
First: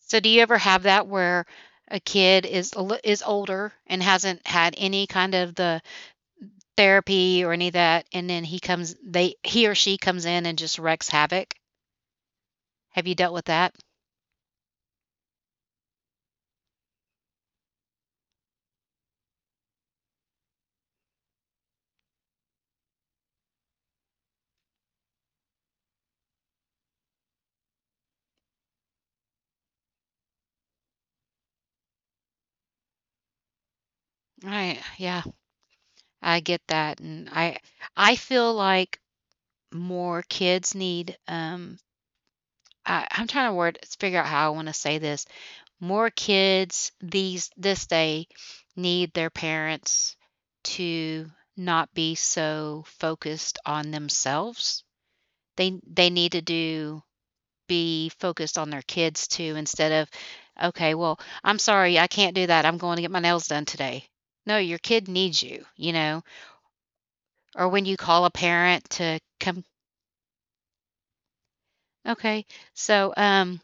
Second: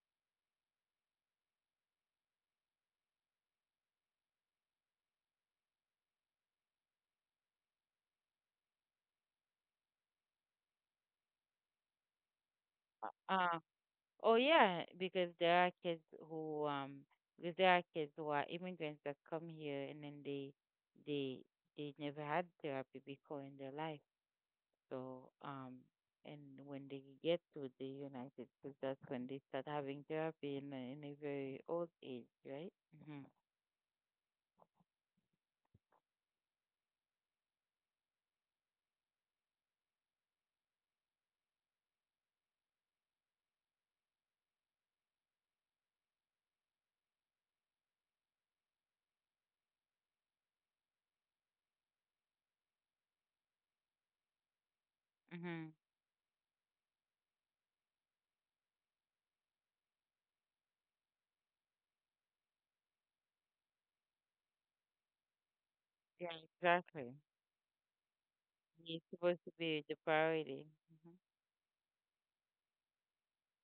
S1: So, do you ever have that where a kid is a lit is older and hasn't had any kind of therapy or any of that, and then he or she comes in and just wrecks havoc. Have you dealt with
S2: Uh,
S1: that?
S2: oh yeah, because there are kids who um who are immigrants that come here and then they they never had therapy before in their life. So, and when they get to the United States, that's when they start having therapy in in a very old age, right? Mm-hmm.
S1: I yeah, I get that, and I feel like more kids need, I'm trying to word figure out how I wanna say this. More kids these this day need their parents to not be so focused on themselves.
S2: Mm-hmm.
S1: They need to do be focused on their kids too instead of, "Okay, well, I'm sorry, I can't do that. I'm going to get my nails done today." No, your kid needs you, you know?
S2: Yeah, exactly.
S1: Or when you call a parent
S2: It's
S1: to
S2: supposed to
S1: come.
S2: be the priority. Hmm.
S1: Okay. So, um,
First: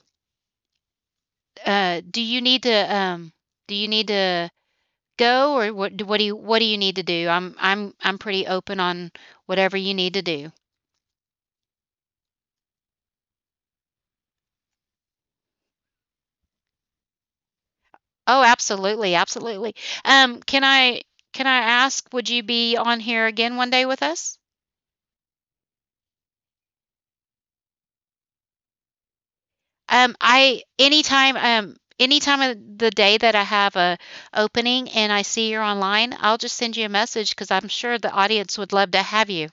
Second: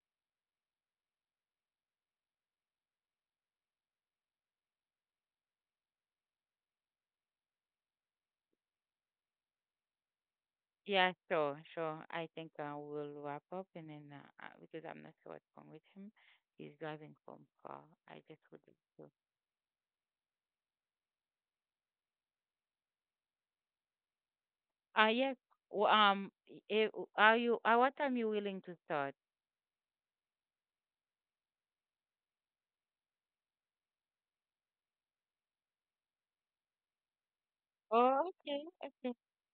S1: uh, do you need to, do you need to go or what do you need to do? I'm pretty open on whatever you need to do.
S2: Yeah, sure, sure. I think we'll wrap up, and then because I'm not sure what's wrong with him. He's driving from far. I just
S1: Oh,
S2: would like to.
S1: absolutely, absolutely. Um, can I can I ask, would you be on here again one day with us?
S2: Yes. w- Um, i- i- are you, what time you willing to start?
S1: I anytime, anytime of the day that I have a opening and I see you're online, I'll just send you a message because I'm sure the
S2: Oh,
S1: audience
S2: okay,
S1: would love to
S2: okay.
S1: have you.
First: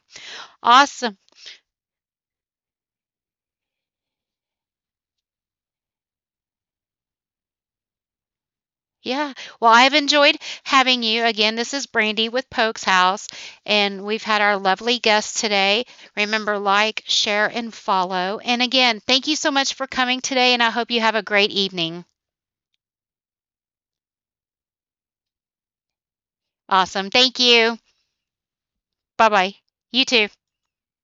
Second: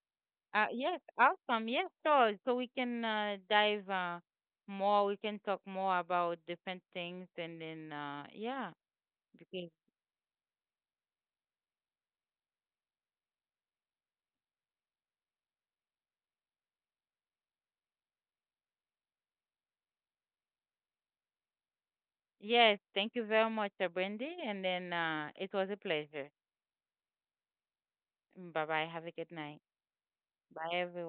S2: Yes,
S1: Awesome.
S2: awesome. Yes, so so we can dive more. We can talk more about different things, and then yeah,
S1: Yeah.
S2: because
S1: Well, I've enjoyed having you. Again, this is Brandy with Pokes House, and we've had our lovely guest today. Remember, like, share, and follow. And again, thank you so much for coming today, and I hope you have a great evening.
S2: yes, thank you very much, Brandy, and then it was a pleasure.
S1: Awesome. Thank you.
S2: Bye bye. Have a
S1: Bye
S2: good
S1: bye.
S2: night.
S1: You too.
S2: Bye everyone.